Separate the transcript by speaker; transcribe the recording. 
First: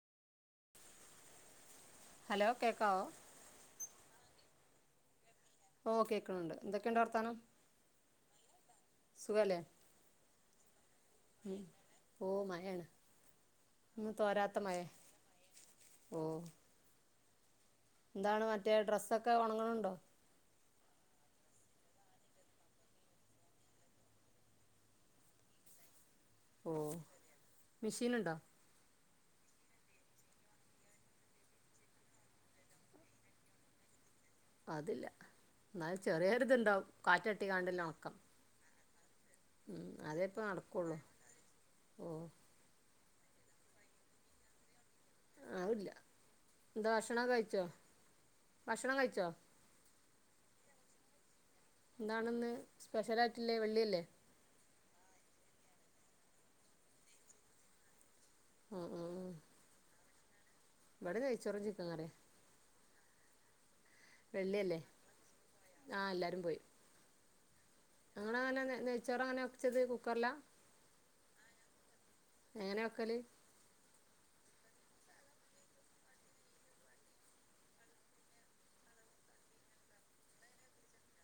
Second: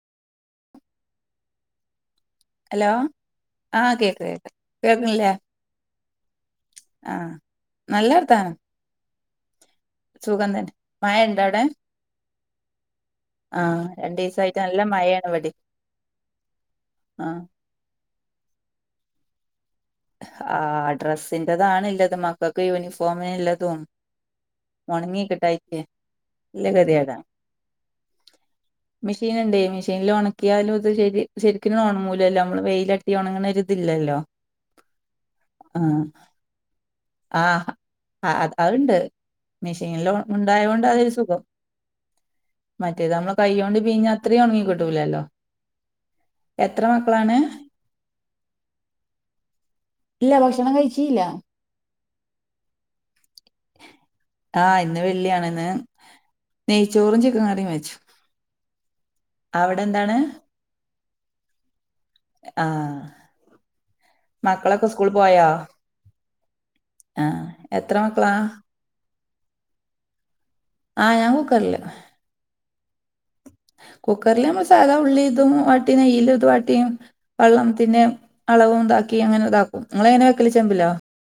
Speaker 1: Hello ആഹ കേക്ക് കേക്ക് കേൾക്ക്ല്ലേ
Speaker 2: ഓ കേൾക്ക്ണണ്ട് എന്തൊക്കെയുണ്ട് വർത്താനം
Speaker 1: നല്ല വർത്താനം
Speaker 2: സുഖല്ലേ
Speaker 1: സുഖം തന്നെ മയണ്ടോ അടെ
Speaker 2: ഉം ഓ മയെണ്
Speaker 1: ആഹ രണ്ടീസായിട്ട് നല്ല മഴയാണ് ഇവടിം
Speaker 2: ഓ
Speaker 1: ആഹ
Speaker 2: എന്താണ് മറ്റേ ഡ്രസ്സൊക്കെ ഒണങ്ങ്ണ് ണ്ടോ
Speaker 1: ആ ഡ്രസ്സിന്റേതാണ് ഇല്ലത് മക്കൾക്ക് യൂണിഫോമിനില്ലതും ഒണങ്ങി കിട്ടായിട്ടെ നല്ല
Speaker 2: ഓ
Speaker 1: കേതിയടാ
Speaker 2: മെഷീനുണ്ടോ
Speaker 1: മെഷീൻ ഇണ്ടേ മെഷീനിൽ ഒണക്കിയാലും ഇത് ശരി ശരിക്കും ഒണങ്ങൂലല്ലോ നമ്മള് വെയിലട്ടി ഒണങ്ങ്ണ ഒരു ഇതില്ലല്ലോ
Speaker 2: അതില്ല ഇന്നാലും ചെറിയോരിതുണ്ടാവും
Speaker 1: ആഹ്
Speaker 2: കാറ്റട്ടികാണ്ട്ല്ലെ ഒണക്കം
Speaker 1: അത് അതുണ്ട്
Speaker 2: ഉം
Speaker 1: മെഷീനിൽ
Speaker 2: അതേപ്പം
Speaker 1: ഉണ്ടായോണ്ട്
Speaker 2: നടക്കുള്ളൂ ഓ
Speaker 1: മറ്റേ നമ്മള് കൈകോണ്ട് പീഞ്ഞ അത്രീം ഒണങ്ങി കിട്ടൂലല്ലോ
Speaker 2: അത്ല്ലാ
Speaker 1: എത്ര
Speaker 2: എന്താ ഭക്ഷണം
Speaker 1: മക്കളാണ്?
Speaker 2: കഴിച്ചോ ഭക്ഷണം കഴിച്ചോ?
Speaker 1: ഇല്ല ഭക്ഷണം കഴിച്ചീല്ല
Speaker 2: എന്താണെന്ന് സ്പെഷ്യലആയിട്ടില്ലേ വെള്ളിയല്ലേ?
Speaker 1: ആഹ് ഇന്ന് വെള്ളിയാണ് ഇന്ന് നെയ്ച്ചോറും ചിക്കൻ കറിയും വെച്ചു
Speaker 2: ആ
Speaker 1: അവടെ ന്താണ്?
Speaker 2: വിടെ നെയ് ചോറും ചിക്കൻ കറിമ്
Speaker 1: ആഹ്
Speaker 2: വെള്ളിയല്ലേ
Speaker 1: മക്കളൊക്കെ സ്കൂൾ പോയോ
Speaker 2: ആഹ് എല്ലാരും പോയി
Speaker 1: ആഹ് എത്ര മക്കളാ
Speaker 2: ഇങ്ങളെങ്ങനെ നെയ്ച്ചോറെങ്ങനെ വെച്ചത് കുക്കറിലാ?
Speaker 1: ആഹ് ഞാൻ കുക്കറില്
Speaker 2: എങ്ങനെ വെക്കല്?
Speaker 1: കുക്കറിലമ്മ സാദ ഉള്ളി ഇതും വാട്ടി നെയയില ഇതും വാട്ടി വെള്ളംത്തിന്റെെ അളവും താക്കി അങ്ങനെ താക്കും ഇങ്ങളെങ്ങനെ വെക്കൽ ചെമ്പിലോ?